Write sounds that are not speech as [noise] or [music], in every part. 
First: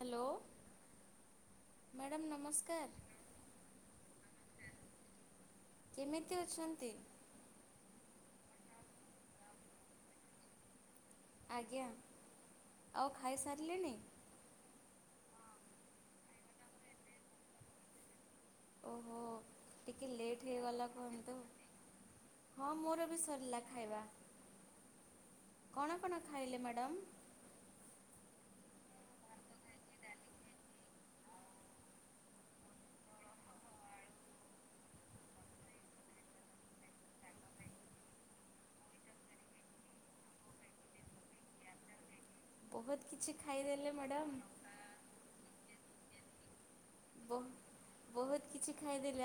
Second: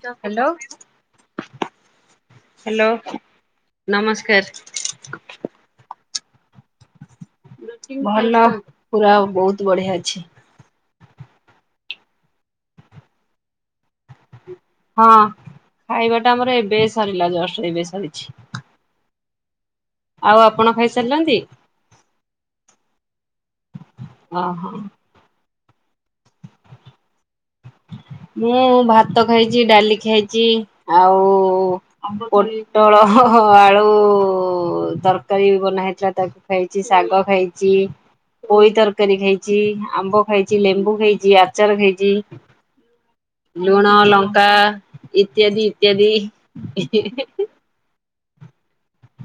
Hello madam ନମସ୍କାର hello ନମସ୍କାର। କେମିତି ଅଛନ୍ତି? ଭଲ ପୁରା ବୋହୁତ ବଢିଆ ଅଛି। ଆଜ୍ଞା ଆଉ ଖାଇସାରିଲେଣି? ହଁ ଖାଇବାଟା ଆମର ଏବେ ସରିଲା ଜଷ୍ଟ ଏବେ ସରିଚି। ଓହୋ ଟିକେ ଲେଟ୍ ହେଇଗଲା କୁହନ୍ତୁ ହଁ ମୋର ଏବେ ସରିଲା ଖାଇବା। ଓହୋ। କଣ ଆପଣ ଖାଇଲେ ମାଡ଼ାମ? ମୁଁ, ଭାତ ଖାଇଚି, ଡାଲି ଖାଇଚି, ଆଉ ପୋଟଳ ହ ଆଳୁ ଉ ତରକାରୀ ବନାହେଇଥିଲା ତାକୁ ଖାଇଚି, ଶାଗ ଖାଇଚି, ପୋଇ ତରକାରୀ ଖାଇଚି, ଆମ୍ବ ଖାଇଚି, ଲେମ୍ବୁ ଖାଇଚି, ଆଚାର ଖାଇଛି। ବହୁତ କିଛି ଖାଇଦେଲେ ଲୁଣ ମ୍ୟାଡ଼ାମ୍ ଲଙ୍କା ଇତ୍ୟାଦି ଇତ୍ୟାଦି ବହୁ ବହୁତ କିଛି ଖାଇ ଦେଲେ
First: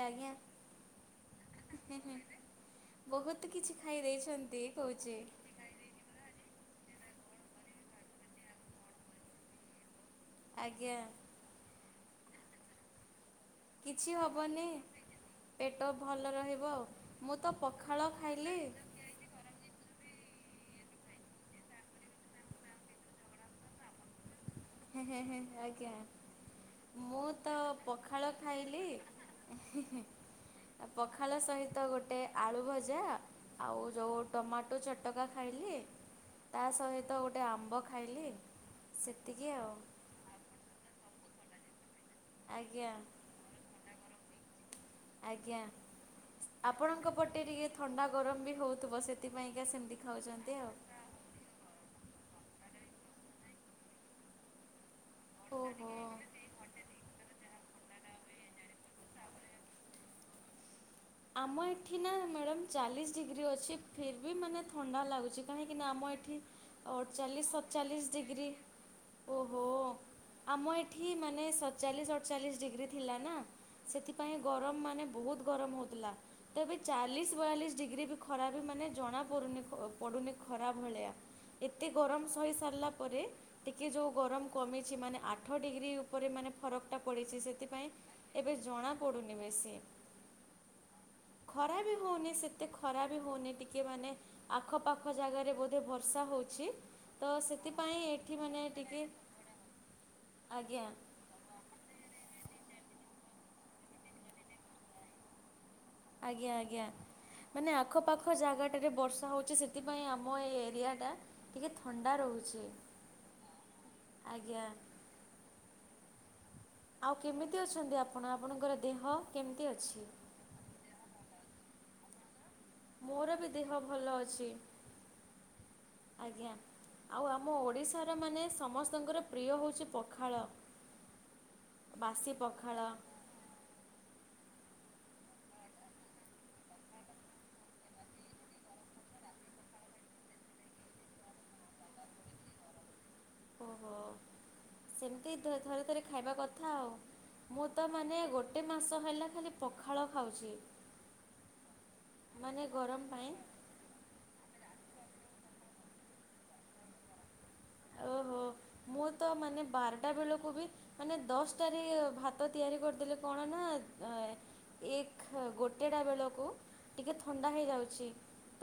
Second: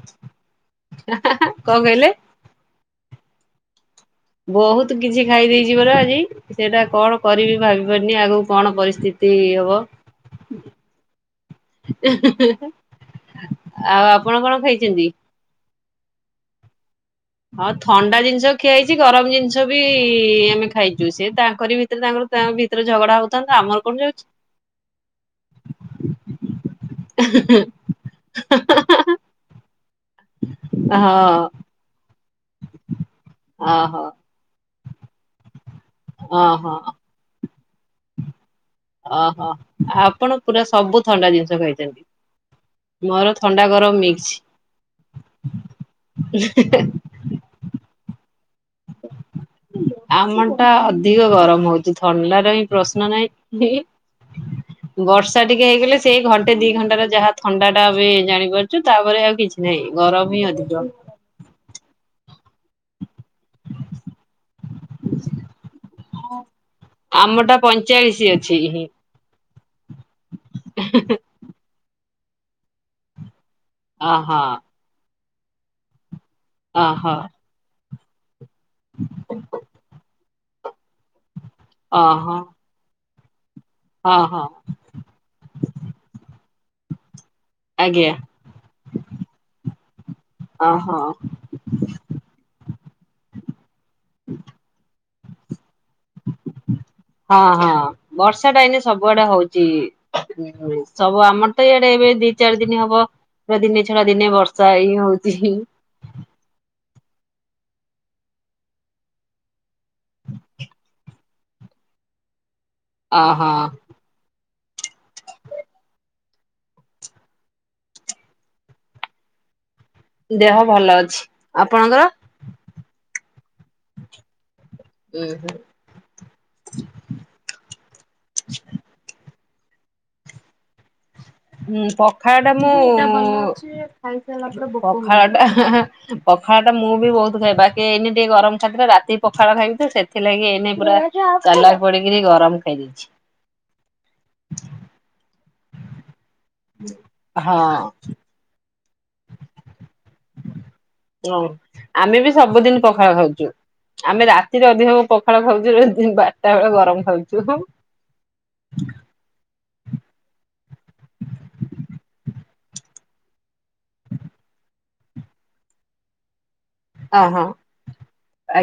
କଣ ଆଜ୍ଞା କହିଲେ ବହୁତ କିଛି ଖାଇ ଦେଇଛନ୍ତି ବହୁତ କହୁଛି କିଛି ଖାଇ ଦେଇଚି ପରା ଆଜି ସେଇଟା କଣ କରିବି ଭାବି ପାରୁନି ଆଗକୁ କଣ ପରିସ୍ଥିତି ହବ ଆଜ୍ଞା। ଆଉ ଆପଣ କଣ ଖାଇଚନ୍ତି? ଟ ଭଲ ରହିବ ଆଉ ହଁ ଥଣ୍ଡା ଜିନିଷ ଖିଆ ହେଇଚି ଗରମ ଜିନିଷ ବି ବି ଆମେ ଖାଇଚୁ ସେ ତାଙ୍କରି ଭିତରେ ତାଙ୍କର ତାଙ୍କ ଭିତରେ ଝଗଡା ହଉଥାନ୍ତୁ ଆମର କଣ ଯାଉଚି। ଆଜ୍ଞା ମୁଁ ତ ପଖାଳ ଖାଇଲି ପଖାଳ ହଁ ସହିତ ଗୋଟେ ଆଳୁ ଭଜା ଆଉ ଓହୋ ଯୋଉ ଟମାଟୋ ଚଟ ଟ କା ଖାଇଲି ତା ଓହୋ ସହିତ ଗୋଟେ ଆମ୍ବ ଖାଇଲି ସେ ଓହୋ ଆପଣ ପୁରା ସବୁ ଥଣ୍ଡା ଜିନିଷ ଆଜ୍ଞା ଖାଇଚନ୍ତି। ମୋର ଥଣ୍ଡା ଗରମ ମିକ୍ଛି ଆଜ୍ଞା ଆପଣଙ୍କ ପଟେ ଟିକେ ଥଣ୍ଡା ଗକର ବି ହଉଥିବ ସେଥିପାଇଁକା ସେମିତି ଆମ ଖାଉଛନ୍ତି ଟା ଆଉ ଅଧିକ ଗରମ ହଉଚ ଥଣ୍ଡା ପ୍ରଶ୍ନ ନହିଁ ବର୍ଷା ଟିକେ ଓହୋ ହେଇଗଲେ ସେଇ ଘଣ୍ଟେ ଦି ଘଣ୍ଟାର ଯାହା ଥଣ୍ଡା ଟା ବି ଜାଣିପାରୁଚୁ ତାପରେ ଆଉ କିଛି ନାହିଁ ଗରମ ହିଁ ଅଧିକ ଆମ ଏଠି ନା ମାଡ୍ୟାମ ଚାଲିଶ ଡିଗ୍ରୀ ଅଛି ଫିର ବି ମାନେ ଥଣ୍ଡା ଲାଗୁଚି କାହିଁକି ନା ଆମ ଏଠି ଅଠଚାଲିଶ ଆମଟା ସତଚାଳିଶ ପଇଁଚାଳିଶ ଡିଗ୍ରୀ ଅଛି ହିଁ ଓ ଆମ ଏଠି ମାନେ ସତ ଚାଳିଶ ଅଠଚାଳିଶ ଡିଗ୍ରୀ ଥିଲା ନା ଅହ ସେଥିପାଇଁ ଗରମ ମାନେ ବହୁତ ଗରମ ହ ଥିଲା ତ ଅହ ଚାଲିଶ ବାଳିଶ ଡିଗ୍ରୀ ବି ଖରାରୁ ମାନେ ଜଣା ପଡୁନି ପଡୁନି ଖରା ଭଳିଆ। ଏତେ ଗରମ ଓହୋ ସହୀ ସାରିଲା ପରେ ଟିକିଏ ଯେଉଁ ହଁ ହଁ ଗରମ କମିଛି ମାନେ ଆଠ ଡିଗ୍ରୀ ଉପରେ ମାନେ ଫରକ ଟା ପଡିଛି ସେଥିପାଇଁ ଆଜ୍ଞା ଏବେ ଜଣା ପଡୁନି ବେଶୀ ଓହୋ ଖରା ବି ହଉନି ସେ ଖରା ବି ହଉନି ଟିକେ ମାନେ ଆଖପାଖ ଖ ଜାଗାରେ ବ ହଁ ହଁ ସେଥିପାଇଁ ଏଠି ବର୍ଷା ମାନେ ଟା ଏଇନେ ଟିକେ ସବୁଆଡେ ହଉଛି ଆଜ୍ଞା ସବୁ ଆମର ତ ଇଆଡେ ଏବେ ଦି ଚାରି ଦିନ ହବ ଏ ଦିନେ ଛଡା ଦିନେ ବର୍ଷା ହିଁ ହଉଚି। ଆଜ୍ଞା ଆଜ୍ଞା ମାନେ ଆଖପାଖ ଜାଗାଟାରେ ବର୍ଷା ହଉଚି ସେ ସେଥିପାଇଁ ଆମ ଏଇ ଏରିଆଟା ଟିକେ ଥଣ୍ଡା ରହୁଛି। ଅ ହୋ। ଆଜ୍ଞା। ଆଉ କେମିତି ଅଛନ୍ତି ଆପଣ ଆପଣଙ୍କର ଦେହ କେମିତି ଅଛି? ଦେହ ଭଲ ଅଛି ଆପଣଙ୍କର? ମୋର ବି ଦେହ ଭଲ ଅଛି ଆଜ୍ଞା ଆଉ ଆମ ଓଡିଶାର ମାନେ ସମସ୍ତଙ୍କର ପ୍ରିୟ ହେଉଚି ପଖାଳ ହଁ ପଖାଳ ଟା ମୁଁ ପଖାଳ ଟା ପଖାଳ ଟା ମୁଁ ବି ବହୁତ ଖାଇବି ବାକି ଏଇନି ଟିକେ ଗରମ ଥିଲା ରାତି ପଖାଳ ଖାଇବି ସେଥିଲାଗି ଏଇନ ପୁରା ଚାଲାଖ ପଡିକିରି ଗରମ ଖାଇ ଦେଇଚି। ଓହୋ ସେମତ ତି ଥରେ ଥରେ ଖାଇବା କଥା ଆଉ ମୁଁ ହଁ। ତ ମାନେ ଗୋଟେ ମାସ ହେଲା ଖାଲି ପଖଳ ଖାଉଚି ହଁ ବି ଆମେ ସବୁଦିନ ଗରମ ପାଇଁ ଦିନରେ ପଖାଳ ଖାଉଚୁ ବାରଟା ବେଳେ ଗରମ ଖାଉଚୁ ଓହୋ ମୁଁ ତ ମାନେ ବାରଟା ବେଳକୁ ବି ମାନେ ଦଶଟାରେ ଭାତ ତିଆରି କରିଦେଲିି କଣ ନା ଏକ ଗୋଟେଟା ବେଳକୁ ଟିକେ ଓହୋ। ଥଣ୍ଡା ହେଇଯାଉଛି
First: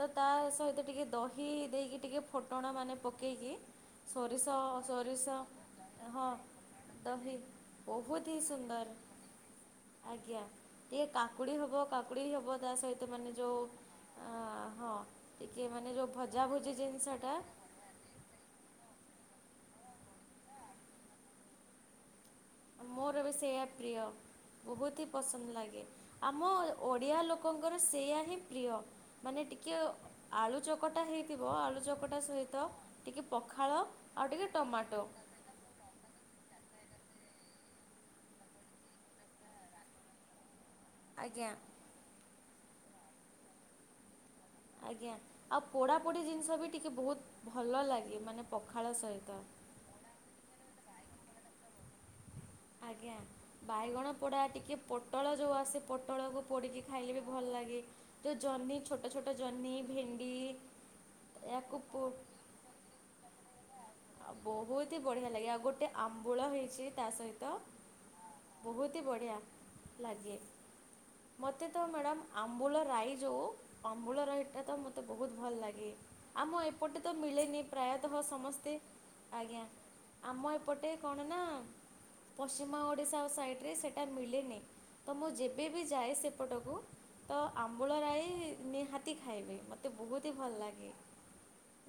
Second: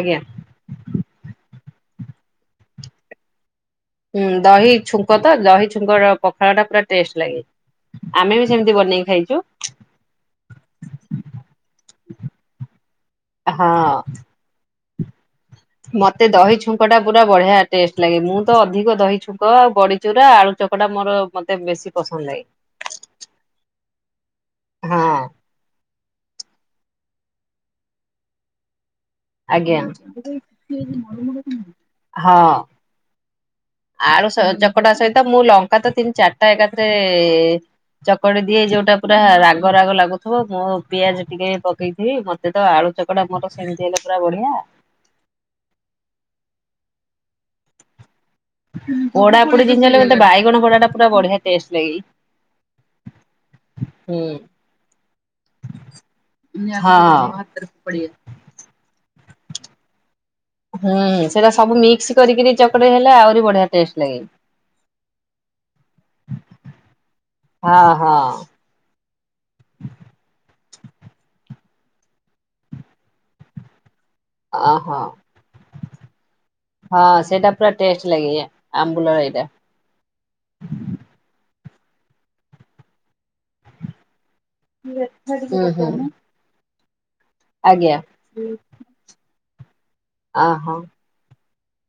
ତ ତା ସହିତ ଟିକେ ଦହି ଦେଇକି ଟିକେ ଫୁଟଣ ମାନେ ପକାଇକି ହୁଁ ଦହିଛୁ [unintelligible] ହଁ ଦହି ଲାଗେ। ବହୁତ ଆମେ ହି ବି ସେମିତି ସୁନ୍ଦର ବନେଇକି ଖାଇଛୁ ଆଜ୍ ଟିକେ କାକୁଡ଼ି ହବ କାକୁଡ଼ି ହବ ତା ସହିତ ମାନ ଯୋଉ ହଁ ହଁ। ଟିକେ ମାନେ ଯେଉଁ ମତେ ଦହି ଭଜାଭୁଜି ଛୁଙ୍କ ଟା ପୁରା ଜିନିଷଟା ବଢିଆ ଟେଷ୍ଟ ଲାଗେ ମୁଁ ତ ଅଧିକ ଦହି ଛୁଙ୍କ ବଡିଚୁରା ଆଳୁ ଚକଟା ମୋର ମତେ ବେଶୀ ପସନ୍ଦ ଲାଗେ। ମୋର ବି ସେଇଆ ପ୍ରିୟ ବହୁତ ହି ହଁ ପସନ୍ଦ ଲାଗେ ଆମ ଓ ଓଡ଼ିଆ ଲୋକଙ୍କର ସେୟା ହିଁ ପ୍ରିୟ। ମାନେ ଟିକେ ଆଜ୍ଞା ଆଳୁ ଚକଟା ହେଇଥିବ ଆଳୁ ଚକଟା ହଁ। ସହିତ ଟିକେ ପଖାଳ ଆଳୁ ଆଉ ଟିକେ ଟମାଟୋ। ସେ ଚକଡି ଦିଏ ଯୋଉଟା ପୁରା ରାଗ ରାଗ ଲାଗୁଥିବ ମୋ ପିଆଜ ଟିକେ ଆଜ୍ଞା ପକେଇଥିବି ମ ସେଟା ଆଳୁ ଚକଟା ମୋର ସେମିତି ହେଲ ପୁରା ବଢିଆ। ଆଜ୍ଞା ଆଉ ପୋଡାପୋଡି ଜିନିଷ ବି ଟିକେ ବହୁତ ଭଲ ଲାଗେ ମାନେ ପଖାଳ ସହିତ ପଡା ପୋଡି ଜିନିଷ ହେଲେ ମୋତେ ବାଇଗଣ ପୋଡାଟା ପୁରା ବଢ଼ିଆ ଟେଷ୍ଟ ଲଗେଇ। ଆଜ୍ଞା ବାଇଗଣ ପୋଡା ଟିକେ ପୋଟଳ ଯୋଉ ଆସେ ପୋଟଳକୁ ପୋଡିକି ହଁ। ଖାଇଲେ ବି ଭଲ ଲାଗେ ଯୋଉ ଜହ୍ନି ଛୋଟ ଛୋଟ ଜହ୍ନି ଭେ ହୁଁ ସେଇଟା ସବୁ ମିକ୍ସ କରିକରି ଚକଟେଇ ହେଲା ଆହୁରି ବଢିଆ ଟେଷ୍ଟ ଲାଗେ ଆଉ ବହୁତି ବଢ଼ିଆ ଲାଗେ ଆଉ ଗୋଟେ ଆମ୍ବୁଳ ହେଇଛି ତା ସହିତ ହଁ ହଁ। ବହୁତ ହି ବଢ଼ିଆ ଲାଗେ। ମତେ ତ ମ୍ୟାଡ଼ାମ ଆମ୍ବୁଲ ରାଇ ଯୋଉ ଅମ୍ବୁଳ ରାଇତା ତ ଓହୋ ମୋତେ ବହୁତ ଭଲ ଲାଗେ। ଆମ ଏପଟେ ହଁ ତ ସେଇଟା ମିଳେନି ପୁରା ଟେଷ୍ଟ ପ୍ରାୟତଃ ଲାଗେ ସମସ୍ତେ ଆମ୍ବୁଲ ଏଇଟା। ଆଜ୍ଞା ଆମ ଏପଟେ କଣ ନାଁ ନା ପଶ୍ଚିମା ଓଡିଶା ଓ ସାଇଡି ରେ ସେଟା ମିଲେନି ତ ମୁଁ ହୁଁ ଯେବେ ବି ହୁଁ ଯାଏ ସେପଟକୁ ତ ଆମ୍ବୁଳ ଆଜ୍ଞା ରାଇ ନିହାତି ଖାଇବି ମୋତେ ବହୁତ ହିଁ ଭଲ ଓହୋ ଲାଗେ।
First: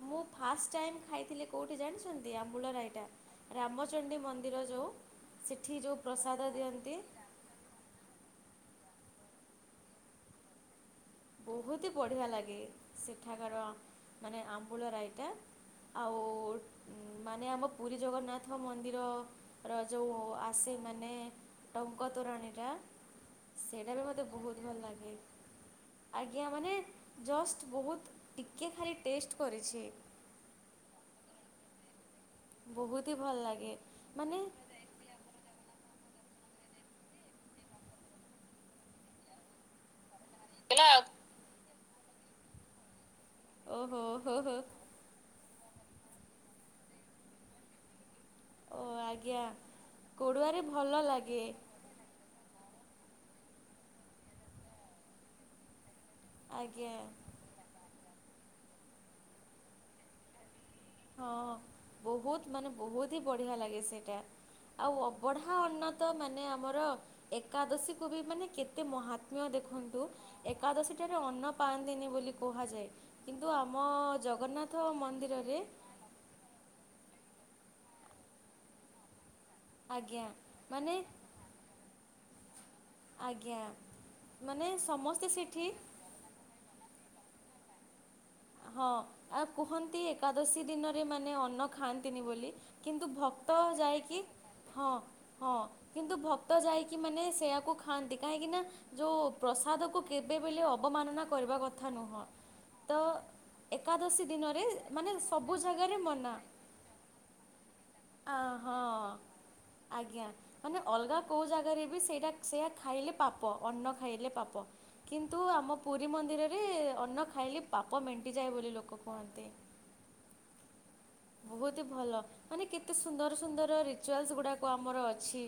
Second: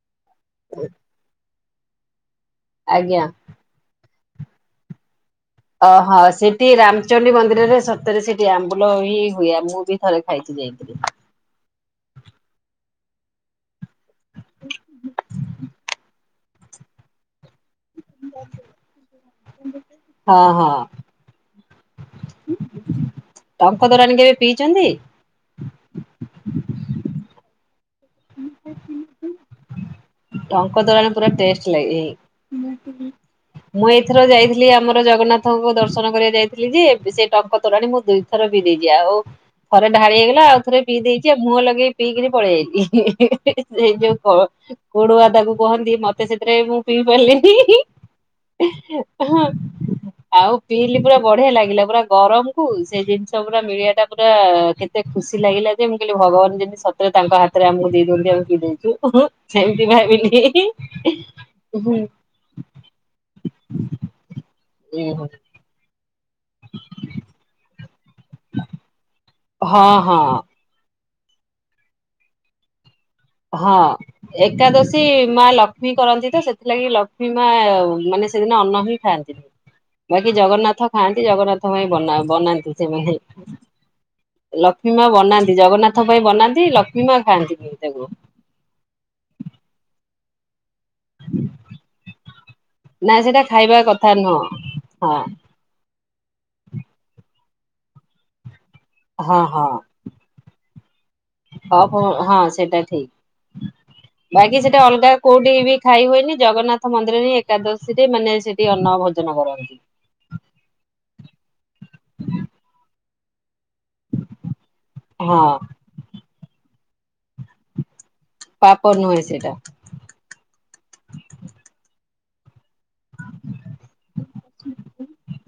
ମୁଁ ଫାଷ୍ଟ ଟାଇମ୍ ଖାଇଥିଲି କଉଁଠି ଜାଣିଚନ୍ତି? ଆମ୍ବୁଳ ରାଇଟା ଆଜ୍ଞା। ରାମଚଣ୍ଡୀ ମ ମନ୍ଦିର ଯୋଉ ସେଠି ଯୋଉ ଓହୋ ପ୍ରସାଦ ସେଠି ଦିଅନ୍ତି ରାମଚଣ୍ଡୀ ମନ୍ଦିରରେ ସତରେ ସେଠି ଆମ ଭଲ ହିଁ ହୁଏ ମୁଁ ବି ଥରେ ଖାଇଚି ଯାଇଥିଲି। ବହୁତି ବଢ଼ିଆ ଲାଗେ ସେଠାକାର ମାନେ ଆମ୍ବୁଳ ରାଇଟା ଆଉ ମାନେ ଆମ ପୁରୀ ଜଗନ୍ନାଥ ମନ୍ଦିର ର ଯୋଉ ହଁ ହଁ ଆସେ ମାନେ ଡଙ୍କ ତୋରାଣୀ ଟା ଟଙ୍କ ତୋରାଣି କେବେ ପିଇଛନ୍ତି? ଆଜ୍ଞା ମାନେ ଜଷ୍ଟ ବହୁତ ଟିକେ ଖାଲି ଟେଷ୍ଟ କରିଛି। ଟଙ୍କ ଦୋରାଣି ପୁରା ଟେଷ୍ଟ ଲାଗେ। ବହୁତ ହି ଭଲ ଲାଗେ ମୁଁ ଏଇଥର ମାନେ ଯାଇଥିଲି ଆମର ଜଗନ୍ନାଥଙ୍କୁ ଦର୍ଶନ ଦ କରିବା ଯାଇଥିଲି ଯେ ସେ ଟଙ୍କ ତୋରାଣି ମୁଁ ଦୁଇଥର ପି ଦେଇଛି। ଆଉ ଥରେ ଢାଳି ହେଇଗ ଆଉଥରେ ପିଇ ଦେଇ ଆଉ ମୁହଁ ଲଗେଇ ପାଇକିରି ପଳେଇଆଇଲି। ସେଇ ଓହୋ ଯୋଉ ହୋ ହୋ କର ଦବାକୁ କହନ୍ତି ମତେ ସେଥିରେ ମୁଁ ପିଇ ପାରିଲିନି ଓ ଆଜ୍ଞା ଆଉ କୋଡ଼ୁଆରେ ଭଲ ପିଇଲିି ପୁରା ଲାଗେ ବଢିଆ ଲାଗିଲା ପୁରା ଗରମ ସେ ଜିନିଷ ପୁରା ମିଳିବା ଟା ପୁରା କେତେ ଖୁସି ଲାଗିଲା ଯେ ଭଗବାନ ଯଦି ଆଜ୍ଞା ସତରେ ତାଙ୍କ ହାତରେ ଆମକୁ ଦେଇଦଉନ୍ତୁ ମକି ଦେଇଛୁ ସେମିତି ଖାଇବିନି। ହଁ ବହୁତ ମାନେ ବହୁତ ହି ବଢିଆ ଲାଗେ ସେଇଟା ଆଉ ଅବଢା ଅନ୍ନ ତ ମାନେ ଆମର ଏକାଦଶୀ ବି ମାନେ କେତେ ମହା ହଁ ଦେଖନ୍ତୁ ହଁ ଏକାଦଶୀ ଏଟା ରେ ଅନ୍ନ ପାଆନ୍ତିନି ବୋଲି କୁହାଯାଏ। କିନ୍ତୁ ହଁ ଆମ ଜଗନ୍ନାଥ ଏକାଦଶୀ ମା ମନ୍ଦିରରେ ଲକ୍ଷ୍ମୀ ଲଷ୍ମୀ କରନ୍ତି ତ ସେଥିଲାଗି ଲକ୍ଷ୍ମୀ ମା ମାନେ ସେଦିନ ଅନ୍ନ ହିଁ ଖାଆନ୍ତିନି। ଆଜ୍ଞା ବାକି ଜଗନ୍ନାଥ ମାନେ ଖାଆନ୍ତି ଜଗନ୍ନାଥ ପାଇଁ ବନା ବନାନ୍ତି। ଆଜ୍ଞା ମାନେ ଲକ୍ଷ୍ମୀ ମା ସମସ୍ତେ ବନାନ୍ତି ସେଠି ଜଗନ୍ନାଥ ପାଇଁ ବନାନ୍ତି ଲକ୍ଷ୍ମୀ ବିମା ଖାଆନ୍ତିନି ତାକୁ ହଁ ଆଉ କୁହନ୍ତି ଏକାଦଶୀ ଦିନ ରେ ମାନେ ଅନ୍ନ ଖାଆନ୍ତିନି ବୋଲି କିନ୍ତୁ ନା ସେଇଟା ଭକ୍ତ ଖାଇବା କଥା ଯାଇକି ନୁହଁ ହଁ ହଁ କିନ୍ତୁ ଭକ୍ତ ଯାଇକି ମାନେ ସେଇୟାକୁ ଖାଆନ୍ତି କାହିଁକି ନା ଯୋଉ ହଁ ପ୍ରସାଦ କୁ କେବେବେଲେ ଅବମାନନା କରିବା ହଁ କଥା ହୋ ନୁହଁ ହଁ ସେଟା ତ ଠିକ୍। ଏକାଦଶୀ ବାକି ଦିନରେ ସେଟା ଅଲଗା ମାନେ ସବୁ କୋଉଠି ବି ଜାଗାରେ ଖାଇ ମନା ହୁଏନି ଜଗନ୍ନାଥ ମନ୍ଦିରରେ ଏକାଦଶୀରେ ଆ ମାନେ ସେଠି ହଁ ଅନ୍ନ ଭୋଜନ କରନ୍ତି। ଗା କୋଉ ଜାଗାରେ ବି ସେଇଟା ସେଇଆ ଖାଇଲେ ପା ପ ଅନ୍ନ ଖାଇଲେ ପାପ। କିନ୍ତୁ ହଁ ଆମ ପୁରୀ ମନ୍ଦିର ରେ ଅନ୍ନ ଖାଇଲେ ପାପ ମେ ଣ୍ଟି ଯାଏ ବୋଲି ପାପ ଲୋକ ନୁହେଁ କୁହନ୍ତି। ସେଇଟା ବୋହୁତି ଭଲ। ମାନେ କେତେ ସୁନ୍ଦର ସୁନ୍ଦର ରିଚୁଆଲ୍ସ ଗୁଡ଼ାକ ଆମର ଅଛି।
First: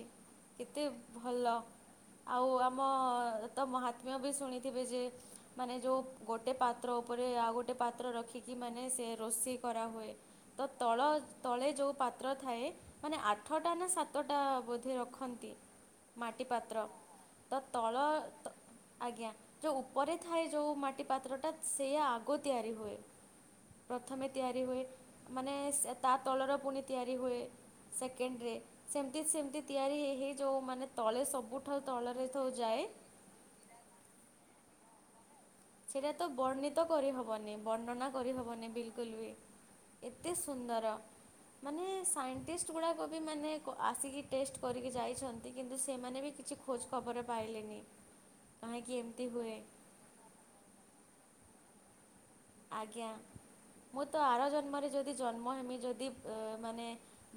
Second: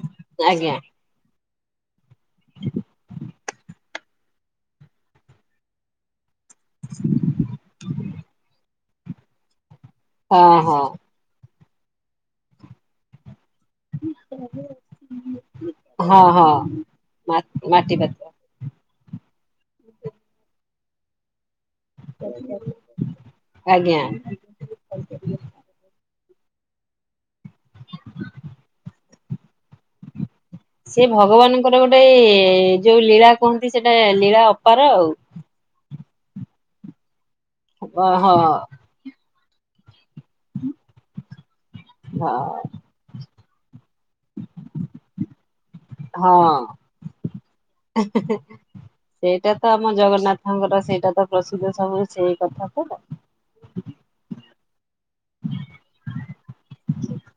ଆଜ୍ଞା କେତେ ଭଲ ଆଉ ଆମ ତ ମହାତ୍ମ୍ୟ ବି ଶୁଣିଥିବେ ଯେ ମାନେ ଯୋଉ ଗୋଟେ ପାତ୍ର ଉପରେ ଆଉ ଗୋଟେ ପାତ୍ର ରଖିକି ମା ନେ ସେ ରୋଷେଇ କରା ହୁଏ। ଓ ହୋଉ। ତଳେ ଯୋଉ ପାତ୍ର ଥାଏ ମାନେ ଆ ଆଠଟା ନା ସାତଟା ବୋଧେ ରଖନ୍ତି ହଁ ମାଟି ହଁ ପାତ୍ର ମା ତ ତଳ ମାଟି ପାତ୍ର ତ ଆଜ୍ଞା ଯଉ ଉପରେ ଥାଏ ଯୋଉ ମାଟି ପାତ୍ରଟା ସେଇ ଆଗ ତିଆରି ହୁଏ। ଆଜ୍ଞା। ପ୍ରଥମେ ତିଆରି ହୁଏ। ମାନେ ତା ତଳର ପୁଣି ତିଆରି ହୁଏ ସେକେଣ୍ଡରେ ସେମିତି ସେମିତି ତିଆରି ହେଇ ହେଇ ଯେଉଁମାନେ ସେ ତଳେ ଭଗବାନଙ୍କର ସବୁଠାରୁ ଗୋଟେ ତଳରେ ଥଉ ଯାଏ ଯୋଉ ଲୀଳା କୁହନ୍ତି ସେଟା ଲୀଳା ଅପାର ଆଉ। ସେଟା ତ ବର୍ଣ୍ଣିତ କରି ହ ବନି ହଁ ବର୍ଣ୍ଣନା ହଁ କରି ହବନି ବିଲକୁଲ ବି। ଏତେ ସୁନ୍ଦର ମାନେ ସାଇଣ୍ଟିଷ୍ଟ ଗୁଡ଼ାକ ବି ମାନେ ଆସିକି ଟେଷ୍ଟ କରିକି ଯାଇଛନ୍ତି। କିନ୍ତୁ ସେମାନେ ବି ହଁ। କିଛି ଖୋଜ ଖବର ପାଇଲେନି କାହିଁକି ଏମିତି ସେଇଟା ହୁଏ। ତ ଆମ ଜଗନ୍ନାଥଙ୍କର ସେଇଟା ତ ପ୍ରସିଦ୍ଧ ସବୁ ସେ ଆଜ୍ଞା। ମୁଁ ତ ଆର ଜ ମରେ ଯଦି ଜନ୍ମ ହେମି ଯଦି ମାନେ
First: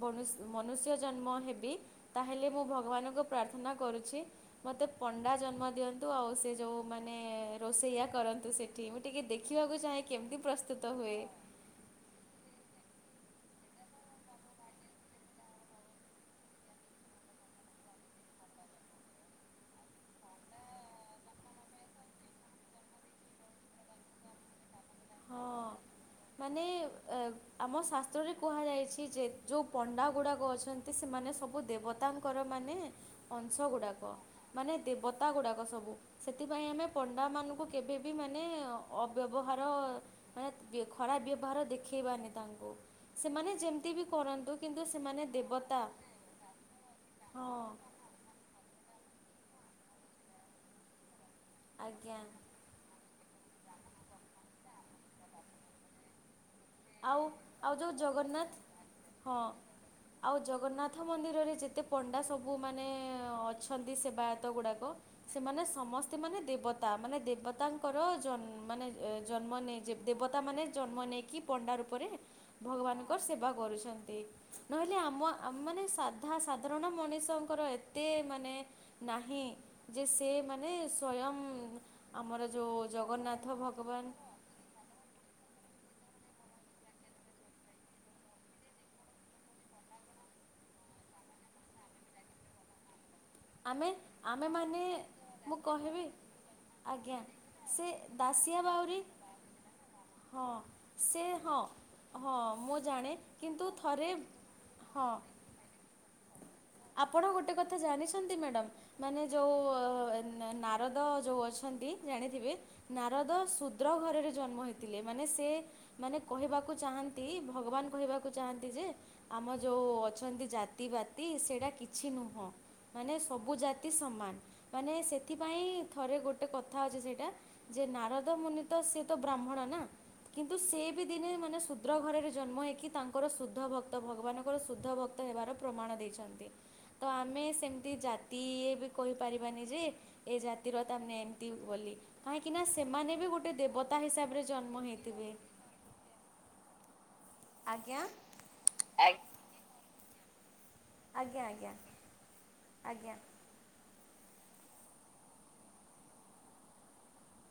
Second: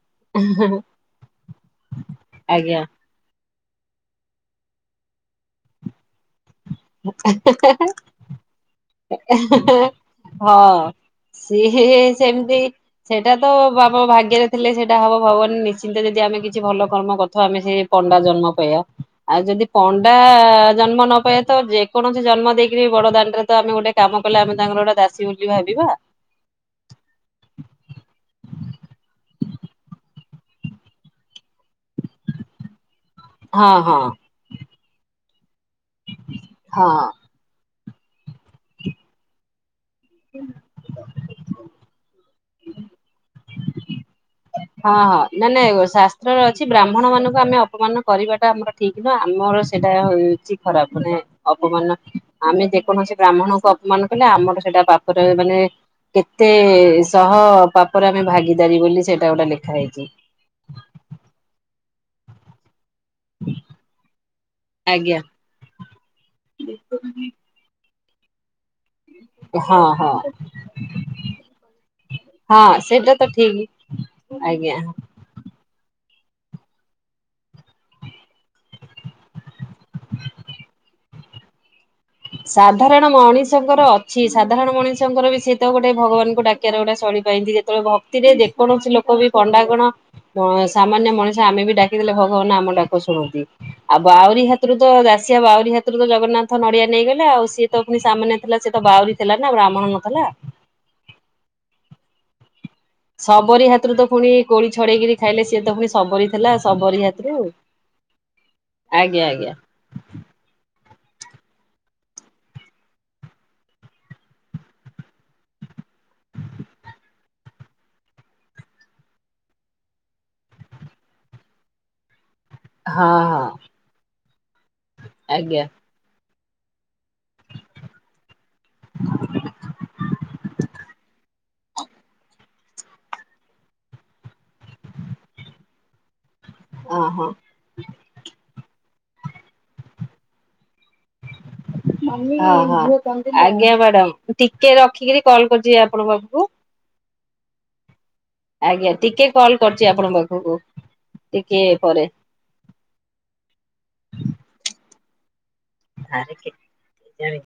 ମନୁଷ୍ୟ ଜନ୍ମ ହେବି। ତାହେଲେ ମୁଁ ଆଜ୍ଞା। ଭଗବାନଙ୍କୁ ପ୍ରାର୍ଥ ପ୍ରାର୍ଥନା କରୁଛି ମତେ ପଣ୍ଡା ଜନ୍ମ ଦିଅନ୍ତୁ। ଆଉ ଯୋଉ ମାନେ ରୋଷେଇଆ କରନ୍ତୁ ସେଠି ମୁଁ ଟିକେ ଦେଖିବାକୁ ଚାହେଁ କେମିତି ହଁ ପ୍ରସ୍ତୁତ ହୁଏ। ସିଏ ସେମ ସେଇଟା ତ ବାପ ଭାଗ୍ୟରେ ଥିଲେ ସେଇଟା ହବ ଭଗବାନ ନିଶ୍ଚିନ୍ତ ଯଦି ଆମେ କିଛି ଭଲ କର୍ମ କରିଥିବା ଆମେ ସେ ପଣ୍ଡା ଜନ୍ମ ପାଇବା। ଆଉ ଯଦି ପଣ୍ଡା ଜନ୍ମ ନ ପାଇବା ତ ଯେକୌଣସି ଜନ୍ମ ଦେଇକିରି ବଡଦାଣ୍ଡରେ ତ ଆମେ ଗୋଟେ କାମ କଲେ ଆମେ ତାଙ୍କର ଗୋଟେ ଦାସୀ ବୋଲି ହଁ ଭାବିବା। ମାନେ ଆମ ଶାସ୍ତ୍ରରେ କୁହାଯାଇଛି ଯେ ଯୋଉ ପଣ୍ଡା ଗୁଡାକ ଅଛନ୍ତି ସେମାନେ ସବୁ ଦେବ ତାଙ୍କର ମାନେ ଅଂଶ ହଁ ହଁ ଗୁଡ଼ାକ ମାନେ ଦେବ ତା ଗୁଡାକ ସବୁ ସେଥିପାଇଁ ଆମେ ହଁ। ପଣ୍ଡାମାନଙ୍କୁ କେବେ ବି ମାନେ ଅବ୍ୟବହାର ମାନେ ବ୍ୟବହାର ଦେଖେଇବାନି ତାଙ୍କୁ। ସେମାନେ ଯେମିତି ବି କରନ୍ତୁ କିନ୍ତୁ ହଁ ହଁ ସେମାନେ ନାନ ଦେବତା ଶାସ୍ତ୍ରରେ ଅଛି ବ୍ରାହ୍ମଣ ମାନଙ୍କୁ ହଁ ଆମେ ଅପମାନ କରିବାଟା ଆମର ଠିକ କିନ୍ତୁ ଆମର ସେଇଟା ହଉଛି ଖରାପ ମାନେ ଅପମାନ ଆଜ୍ଞା ଆମେ ଯେ କୌଣସି ବ୍ରାହ୍ମଣଙ୍କୁ ଅପମାନ କଲେ ଆମର ସେଇଟା ପାପରେ ମାନେ କେ କେତେ ଆଉ ସହ ଆଉ ଯେଉଁ ପାପରେ ଆମେ ଜଗନ୍ନାଥ ଭାଗିଦାରୀ ବୋଲି ସେ ହଁ ଆଉ ଜଗନ୍ନାଥ ମନ୍ଦିରରେ ଯେତେ ପଣ୍ଡା ସବୁ ମାନେ ମାନେ ଅଛନ୍ତି ସେବାୟତ ଗୁଡ଼ାକ ଆଜ୍ଞା ସେମାନେ ସମସ୍ତେ ମାନେ ଦେବତା ମାନେ ଦେବତାଙ୍କ କର ଜନ୍ମ ମାନେ ଜନ୍ମ ହଁ ନେଇ ହଁ ଦେବତା ମାନେ ଜନ୍ମ ନେଇକି ପଣ୍ଡା ରୂପରେ ହଁ ସେଇଟା ଭଗବାନଙ୍କ ତ ସେବା ଠିକ କରୁଛନ୍ତି। ଆଜ୍ଞା। ନହେଲେ ଆମ ଆମ ମାନେ ତାହା ସାଧାରଣ ମଣିଷଙ୍କର ଏତେ ମାନେ ନାହିଁ ଯେ ସେ ମାନେ ସ୍ଵୟଂ ଆମର ଯେଉଁ ସାଧାରଣ ଜଗନ୍ନାଥ ମଣିଷଙ୍କର ଭଗବାନ ଅଛି ସାଧାରଣ ମଣିଷଙ୍କର ବି ସେ ତ ଗୋଟେ ଭଗବାନଙ୍କୁ ଡାକିବାର ଗୋଟେ ଶୈଳି ପାଇଛନ୍ତି, ଯେତେବେଳେ ଭତିରେ ଯେକୌଣସି ଲୋକ ବି ପଣ୍ଡା କଣ ଅଁ ସାମାନ୍ୟ ମଣିଷ ଆମେ ବି ଡାକିଦେଲେ ଭଗବାନ ଆମ ଡାକ ଶୁଣୁ ଆମେ ଆଉ ବାଉରି ହାତୁରୁ ଆମେମାନେ ତ ଦାସିଆ ମୁଁ ବାଉରି ହାତୁରୁ କହିବି ତ ଜଗନ୍ନାଥ ନଡିଆ ଆଜ୍ଞା ନେଇଗଲେ ଆଉ ସିଏ ତ ସେ ପୁଣି ସାମାନ୍ୟ ଥିଲା ଦାସିଆ ସିଏ ତ ବାଉରି ଥିଲା ନା ବ୍ରାହ୍ମଣ ନଥିଲା। ହଁ ସେ ହଁ ହଁ। ମୁଁ ଜାଣେ ଶବରୀ କିନ୍ତୁ ହାତୁରୁ ତ ଥରେ ପୁଣି କୋଳି ଛଡେଇ ହଁ କିରି ଖାଇଲେ ସିଏ ତ ପୁଣି ଶବରୀ ଥିଲା ଶବରୀ ଆପଣ ହାତରୁ ଗୋଟେ କଥା ଜାଣିଛନ୍ତି ମ୍ୟାଡମ୍ ଆଜ୍ଞା ମାନେ ଆଜ୍ଞା ଯୋଉ ନା-ନା ନାରଦ ଯୋଉ ଅଛନ୍ତି ଜାଣିଥିବେ ନାରଦ ଶୁଦ୍ର ଘରରେ ଜନ୍ମ ହେଇଥିଲେ, ମାନେ ସେ ମାନେ କହିବାକୁ ଚାହାଁନ୍ତି ଭଗବାନ କହିବାକୁ ଚାହାଁନ୍ତି ଯେ ଆମ ଯୋଉ ଅଛନ୍ତି ଜାତି ବାତି ସେ ଏହା କିଛି ନୁହଁ। ହଁ ମାନେ ହଁ ସବୁ ଜାତି ସମାନ। ମାନେ ସେଥିପାଇଁ ଆଜ୍ଞା ଥରେ ଗୋଟ ଗୋଟେ କଥା ଅଛି ସେ ଇଟା ଯେ ନାରଦ ମୁନି ତ ସେ ତ ବ୍ରାହ୍ମଣ ନା, କିନ୍ତୁ ସେ ବି ଦିନେ ମାନେ ଶୁଦ୍ର ଘରରେ ଜନ୍ମ ହେଇ କି ତାଙ୍କର ଶୁଦ୍ଧ ଭକ୍ତ, ଭଗବାନଙ୍କର ଶୁଦ୍ଧ ଭକ୍ତ ହେବାର ପ୍ରମାଣ ଦେଇଛନ୍ତି। ହଁ ତ ହଁ। ଆମେ ସେମିତି ଜାତି ଇଏ ବି କହିପାରିବାନି ଯେ ଏଜା ର ତା ମେଏମିତି ବୋଲି, କାହିଁକି ହଁ ନା ହଁ ସେମାନେ ବି ଗୋଟେ ଆଜ୍ଞା ଦେବତା ମ୍ୟାଡାମ ହିସାବରେ ଟିକେ ଜନ୍ମ ରଖିକିରି ହେଇଥିବେ। କଲ୍ କରୁଛି ଆପଣଙ୍କ ପାଖକୁ ଆଜ୍ଞା ଆଜ୍ଞା, ଟିକେ କଲ୍ କରୁଚି ଆପଣଙ୍କ ପାଖକୁ। ହୋ-ଓ। ଆଜ୍ଞା ଆଜ୍ଞା ଆଜ୍ଞା। ସାରେ କେ ଜାଣିବୁ।